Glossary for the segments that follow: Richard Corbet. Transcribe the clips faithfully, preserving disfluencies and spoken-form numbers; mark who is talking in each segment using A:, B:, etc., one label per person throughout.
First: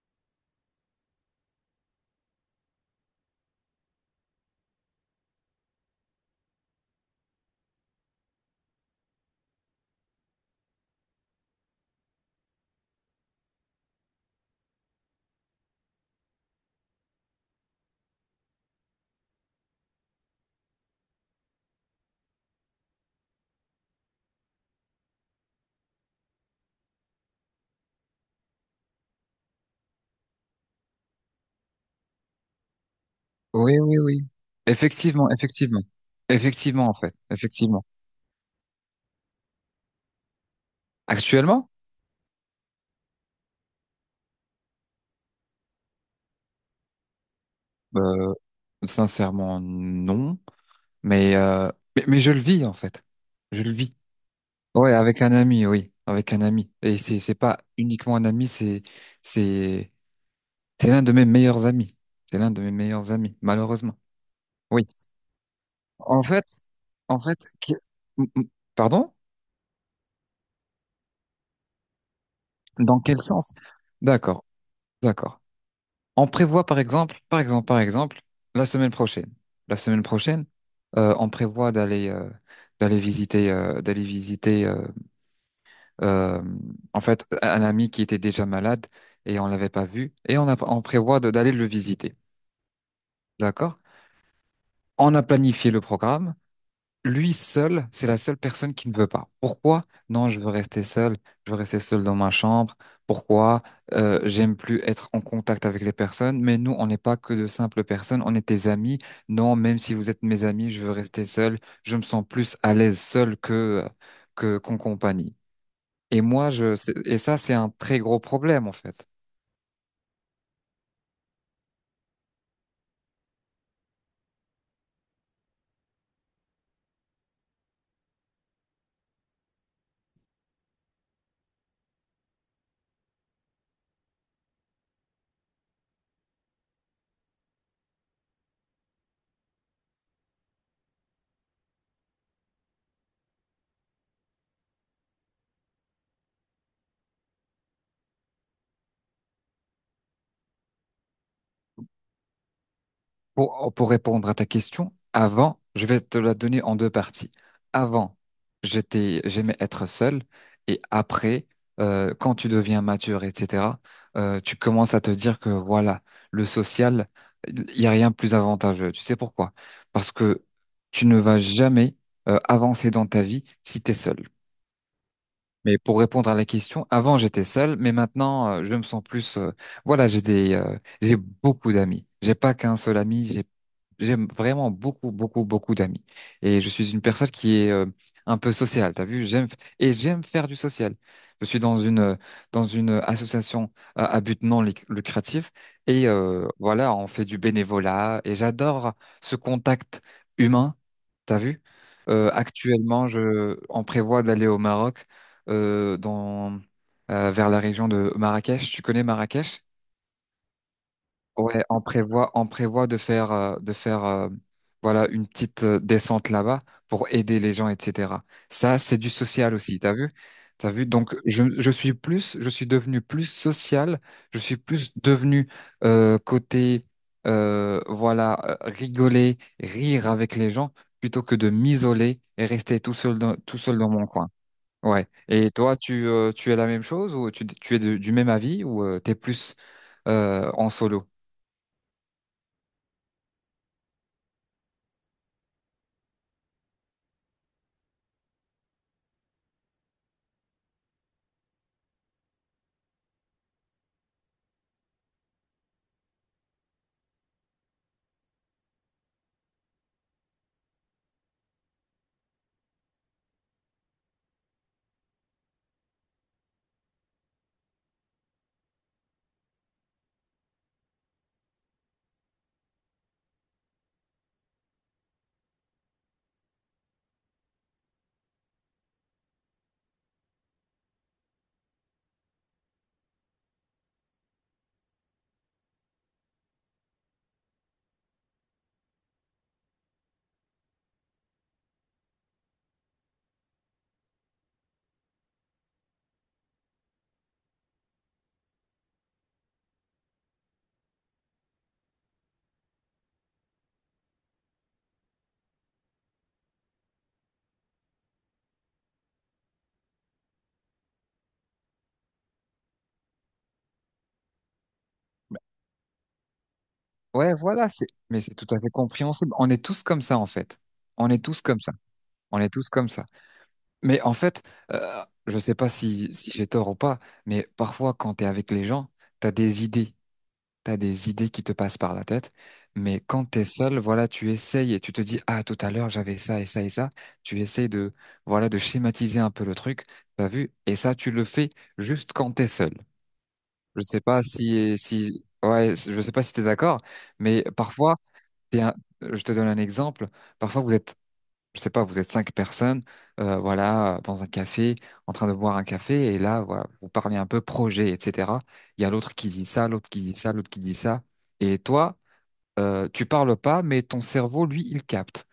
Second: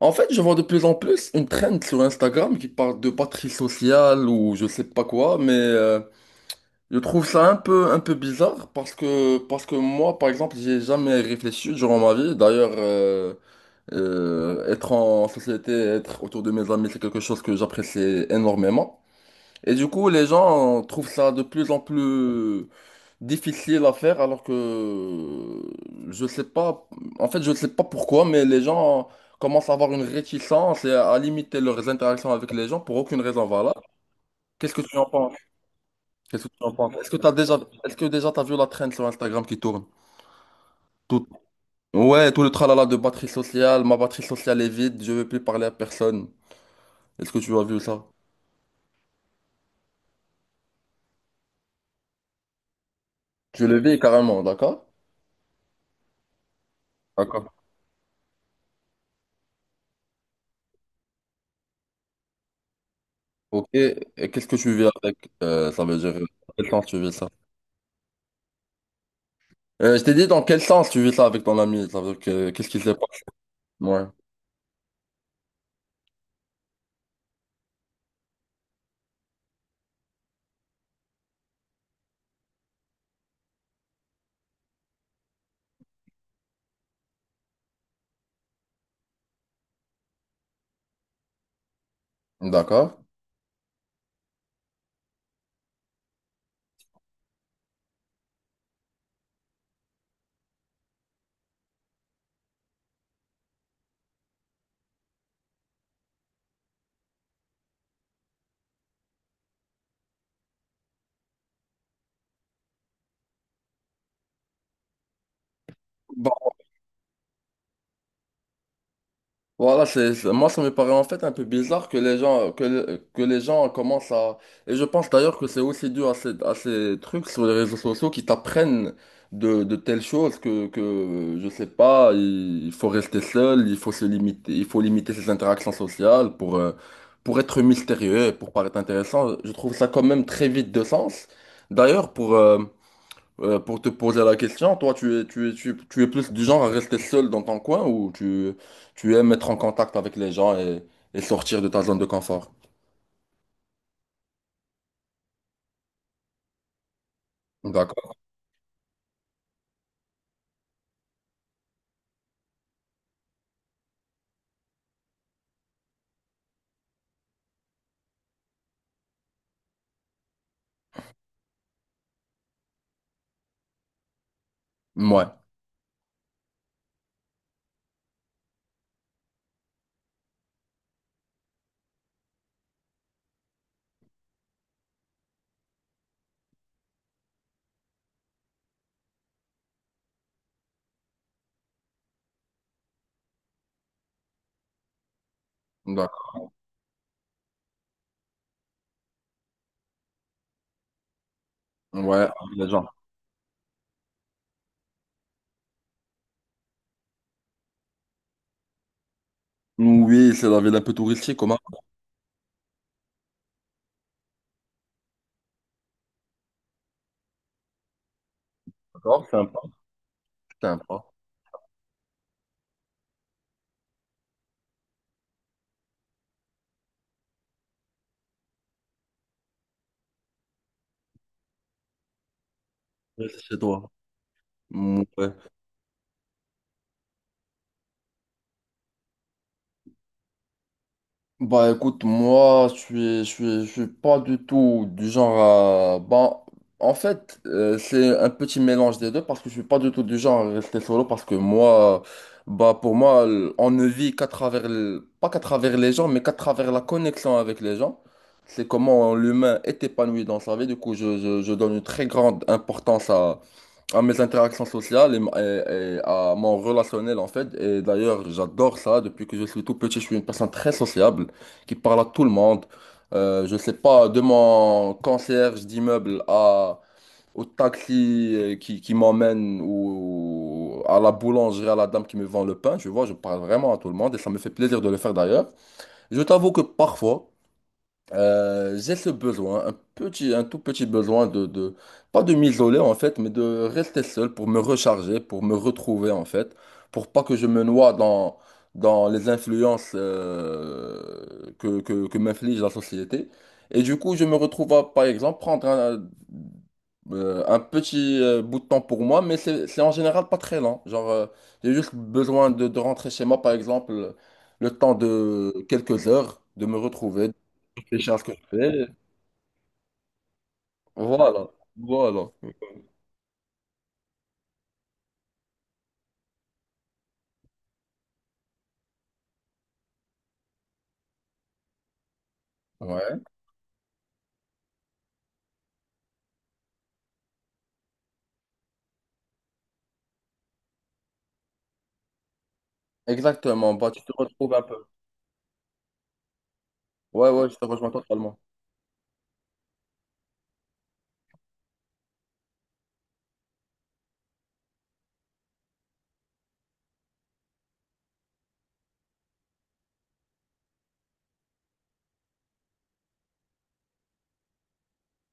A: En fait, je vois de plus en plus une trend sur Instagram qui parle de patrie sociale ou je sais pas quoi, mais euh, je trouve ça un peu, un peu bizarre parce que, parce que moi, par exemple, j'ai jamais réfléchi durant ma vie. D'ailleurs, euh, euh, être en société, être autour de mes amis, c'est quelque chose que j'apprécie énormément. Et du coup, les gens trouvent ça de plus en plus difficile à faire alors que je sais pas, en fait je sais pas pourquoi, mais les gens commencent à avoir une réticence et à limiter leurs interactions avec les gens pour aucune raison
B: Oui,
A: valable.
B: oui, oui.
A: Qu'est-ce que tu en
B: Effectivement,
A: penses?
B: effectivement.
A: Qu'est-ce que tu en
B: Effectivement, en
A: penses? Est-ce
B: fait.
A: que t'as déjà,
B: Effectivement.
A: est-ce que déjà t'as vu la traîne sur Instagram qui tourne? Tout,
B: Actuellement,
A: ouais, tout le tralala de batterie sociale, ma batterie sociale est vide, je veux plus parler à personne. Est-ce que tu as vu ça?
B: euh, Sincèrement, non. Mais, euh, mais, mais je le vis, en fait. Je
A: Tu
B: le
A: le
B: vis.
A: vis carrément, d'accord?
B: Ouais, avec un ami, oui. Avec un ami. Et c'est, c'est
A: D'accord.
B: pas uniquement un ami, c'est, c'est, c'est l'un de mes meilleurs amis. C'est l'un de mes meilleurs amis,
A: Ok,
B: malheureusement.
A: et qu'est-ce que tu
B: Oui.
A: vis avec? Euh, ça veut dire,
B: En
A: à
B: fait,
A: quel sens tu vis
B: en
A: ça?
B: fait, qui- m- m- pardon?
A: Euh, je t'ai dit dans quel sens tu vis ça avec ton ami, ça veut dire que qu'est-ce qui s'est
B: Dans quel
A: passé?
B: sens?
A: Ouais,
B: D'accord, d'accord. On prévoit par exemple, par exemple, par exemple, la semaine prochaine. La semaine prochaine, euh, on prévoit d'aller euh, d'aller visiter euh, d'aller visiter euh, euh, en fait un ami qui était déjà malade et on l'avait pas vu et on a, on prévoit de- d'aller le visiter.
A: d'accord.
B: D'accord? On a planifié le programme. Lui seul, c'est la seule personne qui ne veut pas. Pourquoi? Non, je veux rester seul. Je veux rester seul dans ma chambre. Pourquoi? Euh, j'aime plus être en contact avec les personnes. Mais nous, on n'est pas que de simples personnes. On est tes amis. Non, même si vous êtes mes amis, je veux rester seul. Je me sens plus à l'aise seul que que qu'en compagnie. Et moi,
A: Bon,
B: je, c'est- et ça, c'est un très gros problème en fait.
A: voilà, c'est, c'est- moi ça me paraît en fait un peu bizarre que les gens que, le- que les gens commencent à et je pense d'ailleurs que c'est aussi dû à ces, à ces trucs sur les réseaux sociaux qui t'apprennent de, de telles choses que que je sais pas, il, il faut rester seul, il faut se limiter, il faut limiter ses interactions sociales pour euh, pour être mystérieux, et pour paraître intéressant. Je trouve ça quand même très vide de sens. D'ailleurs pour euh, Euh, pour te poser la question, toi, tu es, tu es, tu, es tu es plus du genre à rester seul dans ton coin ou tu, tu aimes être en contact avec les gens et, et sortir de ta zone de confort?
B: Pour, oh, pour répondre à ta question, avant, je vais te la donner en deux parties.
A: D'accord.
B: Avant, j'étais, j'aimais être seul, et après, euh, quand tu deviens mature, et cetera, euh, tu commences à te dire que voilà, le social, il n'y a rien de plus avantageux. Tu sais pourquoi? Parce que tu ne vas jamais, euh, avancer dans ta vie si tu es seul.
A: Ouais.
B: Mais pour répondre à la question, avant j'étais seul, mais maintenant euh, je me sens plus. Euh, voilà, j'ai des, euh, j'ai beaucoup d'amis. J'ai pas qu'un seul ami. J'ai, j'ai vraiment beaucoup, beaucoup, beaucoup d'amis. Et je suis une personne qui est euh, un peu sociale. T'as vu? J'aime et j'aime faire du social. Je suis dans une euh, dans une association euh, à but non luc- lucratif et
A: D'accord.
B: euh, voilà, on fait du bénévolat et j'adore ce contact humain. T'as vu?
A: Ouais,
B: Euh,
A: avec les gens.
B: actuellement, je, on prévoit d'aller au Maroc euh, dans euh, vers la région de Marrakech. Tu connais Marrakech?
A: Oui, c'est la ville un peu touristique, comment?
B: Ouais, on prévoit on prévoit de faire euh, de faire euh, voilà une petite euh, descente là-bas pour aider les gens, et cetera. Ça, c'est du
A: D'accord,
B: social
A: sympa.
B: aussi, t'as vu? T'as vu?
A: Sympa.
B: Donc je, je suis plus je suis devenu plus social, je suis plus devenu euh, côté euh, voilà euh, rigoler, rire avec les gens plutôt que de m'isoler et rester tout seul dans,
A: Reste chez
B: tout seul
A: toi.
B: dans mon coin. Ouais.
A: Ouais.
B: Et toi, tu, euh, tu es la même chose ou tu, tu es de- du même avis ou euh, t'es plus euh, en solo?
A: Bah écoute, moi, je suis, je suis, je suis pas du tout du genre à... Bah, en fait, euh, c'est un petit mélange des deux parce que je suis pas du tout du genre à rester solo parce que moi, bah pour moi, l- on ne vit qu'à travers, le- pas qu'à travers les gens, mais qu'à travers la connexion avec les gens. C'est comment l'humain est épanoui dans sa vie. Du coup, je, je, je donne une très grande importance à mes interactions sociales et, et- et à mon relationnel en fait. Et d'ailleurs, j'adore ça. Depuis que je suis tout petit, je suis une personne très sociable qui parle à tout le monde. Euh, je sais pas, de mon concierge d'immeuble à au taxi euh, qui, qui m'emmène ou à la boulangerie, à la dame qui me vend le pain, tu vois, je parle vraiment à tout le monde et ça me fait plaisir de le faire d'ailleurs. Je t'avoue que parfois, euh, j'ai ce besoin, un petit, un tout petit besoin de, de- pas de m'isoler en fait, mais de rester seul pour me recharger, pour me retrouver en fait, pour pas que je me noie dans, dans les influences euh, que, que, que m'inflige la société. Et du coup, je me retrouve à, par exemple, prendre un, euh, un petit euh, bout de temps pour moi, mais c'est c'est en général pas très lent. Genre, euh, j'ai juste besoin de, de rentrer chez moi, par exemple, le temps de quelques heures, de me retrouver.
B: Ouais, voilà, c'est, mais
A: Richard
B: c'est tout à fait
A: Corbet.
B: compréhensible. On est tous comme ça, en fait. On est tous
A: Voilà,
B: comme ça.
A: voilà.
B: On est tous comme ça. Mais en fait, euh, je sais pas si, si j'ai tort ou pas, mais parfois, quand t'es avec les gens, t'as des idées. t'as des idées qui te passent par la tête, mais
A: Ouais,
B: quand t'es seul, voilà, tu essayes et tu te dis, ah, tout à l'heure, j'avais ça et ça et ça. Tu essayes de, voilà, de schématiser un peu le truc, t'as vu? Et ça, tu le fais juste quand t'es seul.
A: exactement.
B: Je
A: Bah,
B: sais
A: tu te
B: pas
A: retrouves un
B: si,
A: peu.
B: si, ouais, je sais pas si t'es d'accord,
A: Ouais,
B: mais
A: ouais, je te rejoins
B: parfois,
A: totalement.
B: t'es un- je te donne un exemple. Parfois, vous êtes je sais pas, vous êtes cinq personnes, euh, voilà, dans un café, en train de boire un café, et là, voilà, vous parlez un peu projet, et cetera. Il y a l'autre qui dit ça, l'autre qui dit ça, l'autre qui dit ça, et toi, euh, tu parles pas, mais ton cerveau, lui, il capte.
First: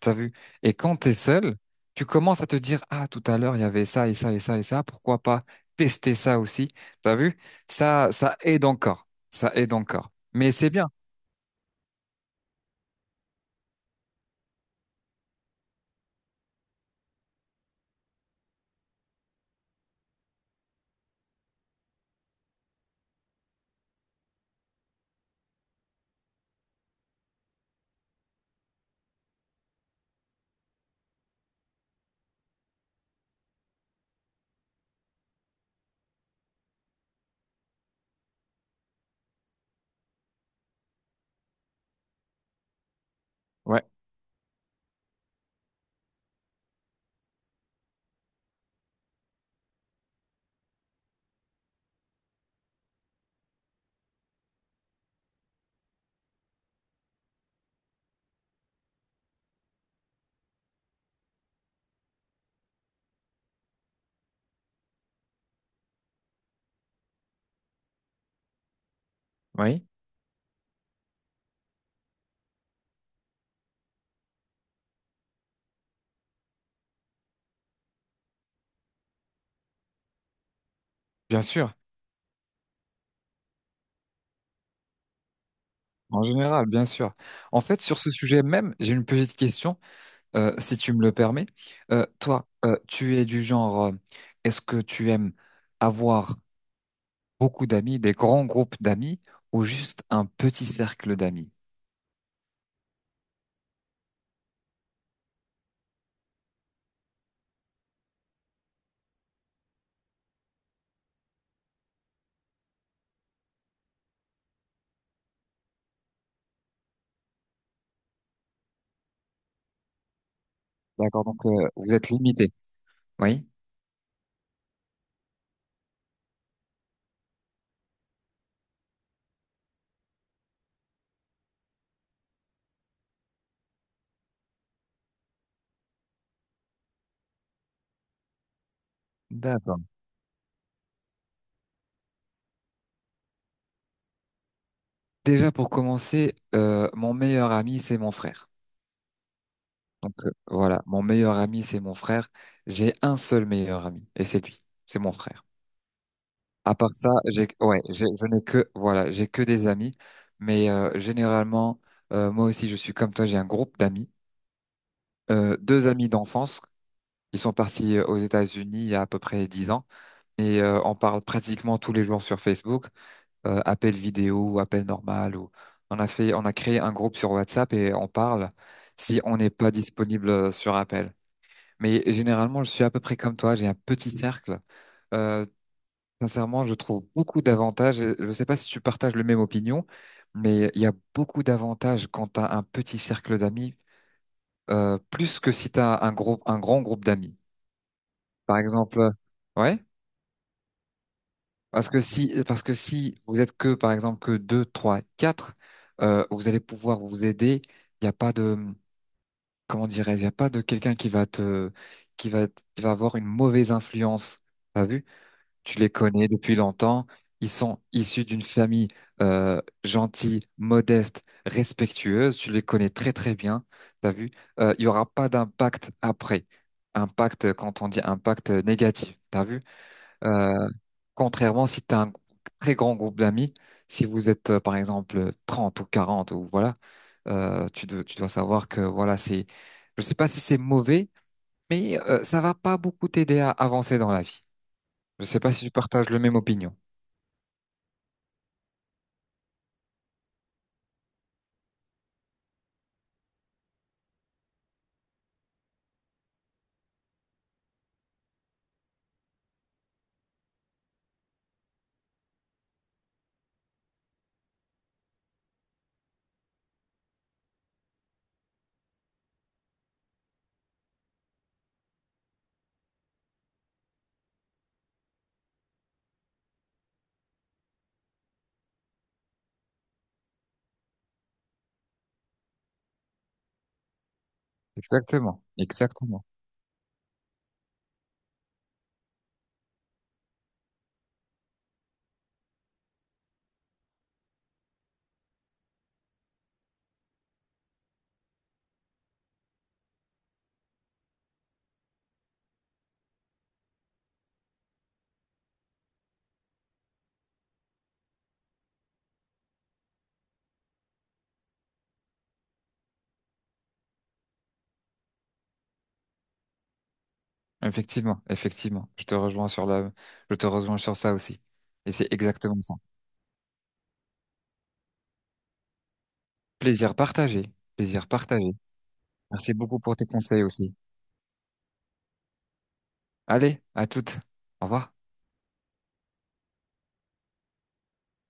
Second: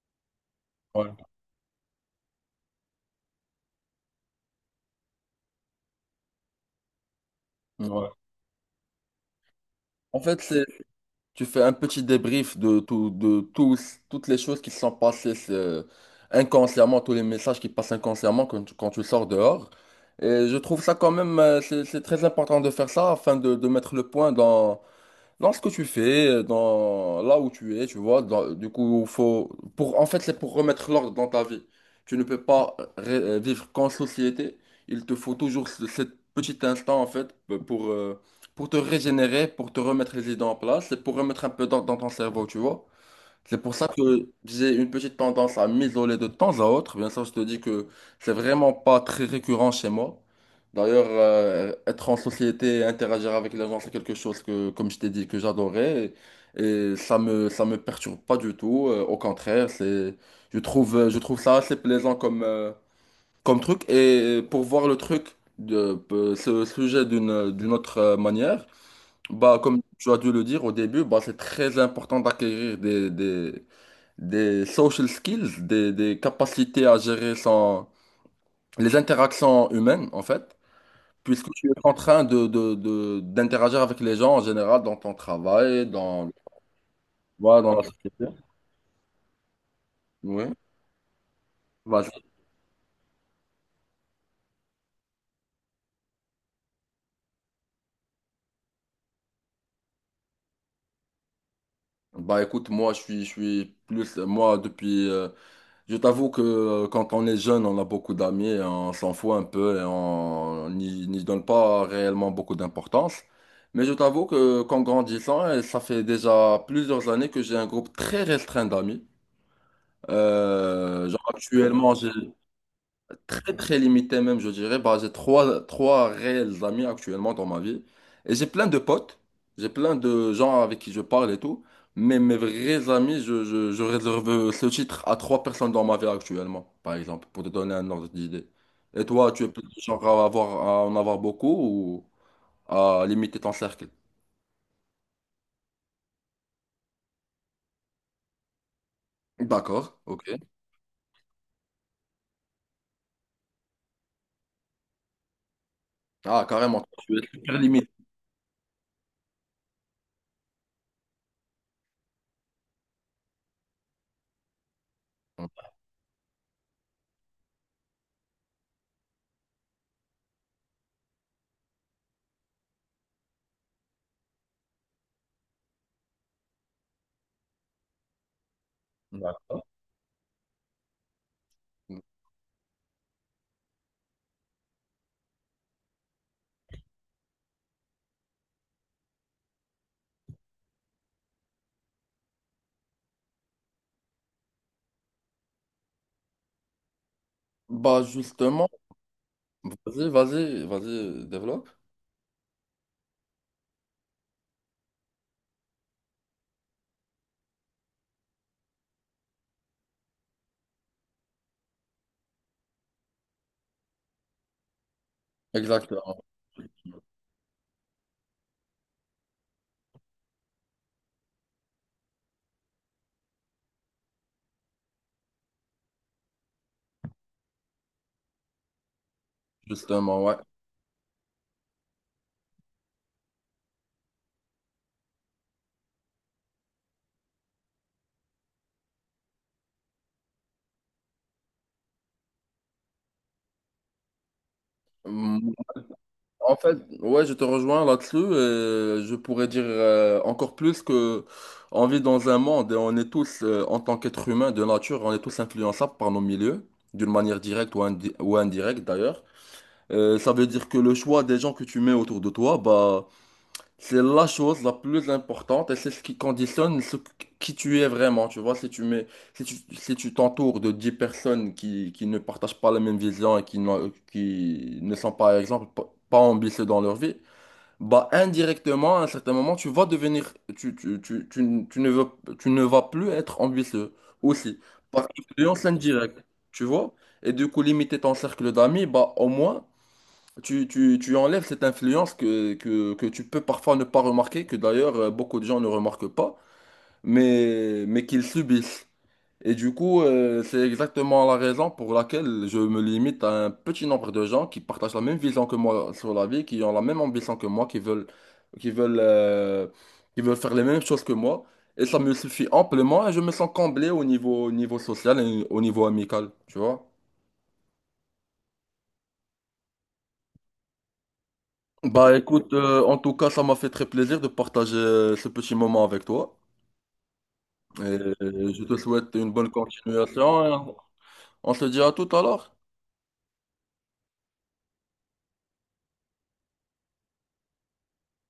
B: T'as vu? Et quand
A: Ouais,
B: t'es seul, tu commences à te dire, ah, tout à l'heure, il y avait ça et ça et ça et ça, pourquoi pas tester ça aussi? T'as vu? Ça,
A: ouais.
B: ça aide encore. Ça aide encore.
A: En fait,
B: Mais
A: c'est,
B: c'est bien.
A: tu fais un petit débrief de tout, de tous, toutes les choses qui se sont passées c'est, inconsciemment, tous les messages qui passent inconsciemment quand tu, quand tu sors dehors. Et je trouve ça quand même, euh, c'est, c'est très important de faire ça afin de, de mettre le point dans, dans ce que tu fais, euh, dans là où tu es, tu vois, dans- du coup, faut pour en fait, c'est pour remettre l'ordre dans ta vie. Tu ne peux pas ré- euh, vivre qu'en société. Il te faut toujours ce cet petit instant en fait euh, pour euh, pour te régénérer, pour te remettre les idées en place et pour remettre un peu d'ordre dans ton cerveau, tu vois. C'est pour
B: Ouais,
A: ça que j'ai une petite tendance à m'isoler de temps à autre. Bien sûr, je te dis que c'est vraiment pas très récurrent chez moi. D'ailleurs, euh, être en société et interagir avec les gens, c'est quelque chose que, comme je t'ai dit, que j'adorais. Et, et ça me, ça me perturbe pas du tout. Euh, au contraire, c'est, je trouve, je trouve ça assez plaisant comme, euh, comme truc. Et pour voir le truc, de, euh, ce sujet d'une, d'une autre euh, manière, bah, comme
B: oui,
A: tu as dû le dire au début, bah, c'est très important d'acquérir des, des- des social skills, des, des capacités à gérer son, les interactions humaines, en fait,
B: bien
A: puisque tu es
B: sûr.
A: en train de, de, de- d'interagir avec les gens en général dans ton travail,
B: En
A: dans,
B: général, bien sûr. En
A: voilà, dans
B: fait,
A: la
B: sur ce
A: société.
B: sujet même, j'ai une petite question,
A: Oui.
B: euh, si tu me le permets. Euh,
A: Vas-y.
B: toi, euh, tu es du genre, euh, est-ce que tu aimes avoir beaucoup d'amis, des grands groupes d'amis, ou juste un petit cercle d'amis?
A: Bah écoute, moi je suis, je suis plus, moi depuis, euh, je t'avoue que euh, quand on est jeune, on a beaucoup d'amis et on s'en fout un peu et on n'y n'y donne pas réellement beaucoup d'importance. Mais je t'avoue que qu'en grandissant, et ça fait déjà plusieurs années que j'ai un groupe très restreint d'amis. Euh,
B: D'accord,
A: genre
B: donc euh, vous
A: actuellement, j'ai
B: êtes limité. Oui.
A: très très limité même, je dirais. Bah, j'ai trois, trois réels amis actuellement dans ma vie. Et j'ai plein de potes, j'ai plein de gens avec qui je parle et tout. Mais mes vrais amis, je, je, je réserve ce titre à trois personnes dans ma vie actuellement, par exemple, pour te donner un ordre d'idée. Et toi, tu es plutôt
B: D'accord.
A: genre à avoir, à en avoir beaucoup ou à limiter ton cercle?
B: Déjà pour commencer, euh, mon meilleur ami, c'est mon frère.
A: D'accord,
B: Donc euh,
A: ok.
B: voilà, mon meilleur ami, c'est mon frère. J'ai un seul meilleur ami, et c'est lui, c'est mon frère.
A: Ah,
B: À
A: carrément,
B: part ça,
A: tu es
B: j'ai,
A: super
B: ouais,
A: limité.
B: j'ai- je n'ai que, voilà, j'ai que des amis. Mais euh, généralement, euh, moi aussi, je suis comme toi, j'ai un groupe d'amis. Euh, deux amis d'enfance, ils sont partis euh, aux États-Unis il y a à peu près dix ans. Et euh, on parle pratiquement tous les jours sur Facebook, euh, appel vidéo ou appel normal. Ou... On a fait, on a créé un groupe sur WhatsApp et on parle si on n'est
A: D'accord.
B: pas disponible euh, sur appel. Mais généralement, je suis à peu près comme toi, j'ai un petit cercle. Euh, Sincèrement, je trouve beaucoup d'avantages. Je ne sais pas si tu partages le même opinion, mais il y a beaucoup d'avantages quand tu as un petit cercle d'amis, euh, plus que si tu as un gros, un grand groupe d'amis.
A: Bah
B: Par
A: justement,
B: exemple, euh, ouais,
A: vas-y, vas-y, vas-y, développe.
B: parce que si, parce que si vous êtes que, par exemple, que deux, trois, quatre, euh, vous allez pouvoir vous aider. Il n'y a pas de, comment dirais-je, il n'y a pas de quelqu'un qui va te, qui va, qui va avoir une mauvaise influence. T'as vu? Tu les
A: Exactement.
B: connais depuis longtemps. Ils sont issus d'une famille euh, gentille, modeste, respectueuse. Tu les connais très très bien. T'as vu? Euh, Il y aura pas d'impact après. Impact, euh, quand on dit impact euh, négatif, t'as vu?
A: Justement, ouais.
B: Euh, Contrairement si t'as un très grand groupe d'amis, si vous êtes euh, par exemple trente ou quarante ou voilà, euh, tu, dois- tu dois savoir que voilà, c'est, je sais pas si c'est mauvais, mais euh, ça va pas beaucoup t'aider à avancer dans la vie. Je sais
A: Mm,
B: pas si tu partages le même
A: en
B: opinion.
A: fait, ouais, je te rejoins là-dessus. Euh, je pourrais dire euh, encore plus que on vit dans un monde et on est tous, euh, en tant qu'être humain de nature, on est tous influençables par nos milieux, d'une manière directe ou, indi- ou indirecte d'ailleurs. Euh, ça veut dire que le choix des gens que tu mets autour de toi, bah, c'est la chose la plus importante et c'est ce qui conditionne ce que- qui tu es vraiment. Tu vois, si tu mets, si tu, si tu t'entoures de dix personnes qui, qui ne partagent pas la même vision et qui, n'ont- qui ne sont par exemple pas, pas ambitieux dans leur vie, bah indirectement, à un certain moment, tu vas devenir, tu, tu, tu, tu, n- tu ne veux, tu ne vas plus être ambitieux aussi. Par
B: Exactement,
A: influence indirecte,
B: exactement.
A: tu vois. Et du coup, limiter ton cercle d'amis, bah au moins. Tu, tu, tu enlèves cette influence que, que, que tu peux parfois ne pas remarquer, que d'ailleurs euh, beaucoup de gens ne remarquent pas, mais, mais qu'ils subissent. Et du coup, euh, c'est exactement la raison pour laquelle je me limite à un petit nombre de gens qui partagent la même vision que moi sur la vie, qui ont la même ambition que moi, qui veulent, qui veulent, euh, qui veulent faire les mêmes choses que moi. Et ça me suffit amplement et je me sens comblé au niveau, au niveau, social et au niveau amical, tu vois?
B: Effectivement, effectivement. Je te rejoins sur la, je te rejoins sur ça aussi. Et c'est
A: Bah écoute,
B: exactement ça.
A: euh, en tout cas, ça m'a fait très plaisir de partager euh, ce petit moment avec toi.
B: Plaisir partagé,
A: Et
B: plaisir partagé.
A: je te souhaite une bonne
B: Merci beaucoup pour tes conseils
A: continuation.
B: aussi.
A: On se dit à tout à l'heure.
B: Allez, à toutes. Au revoir.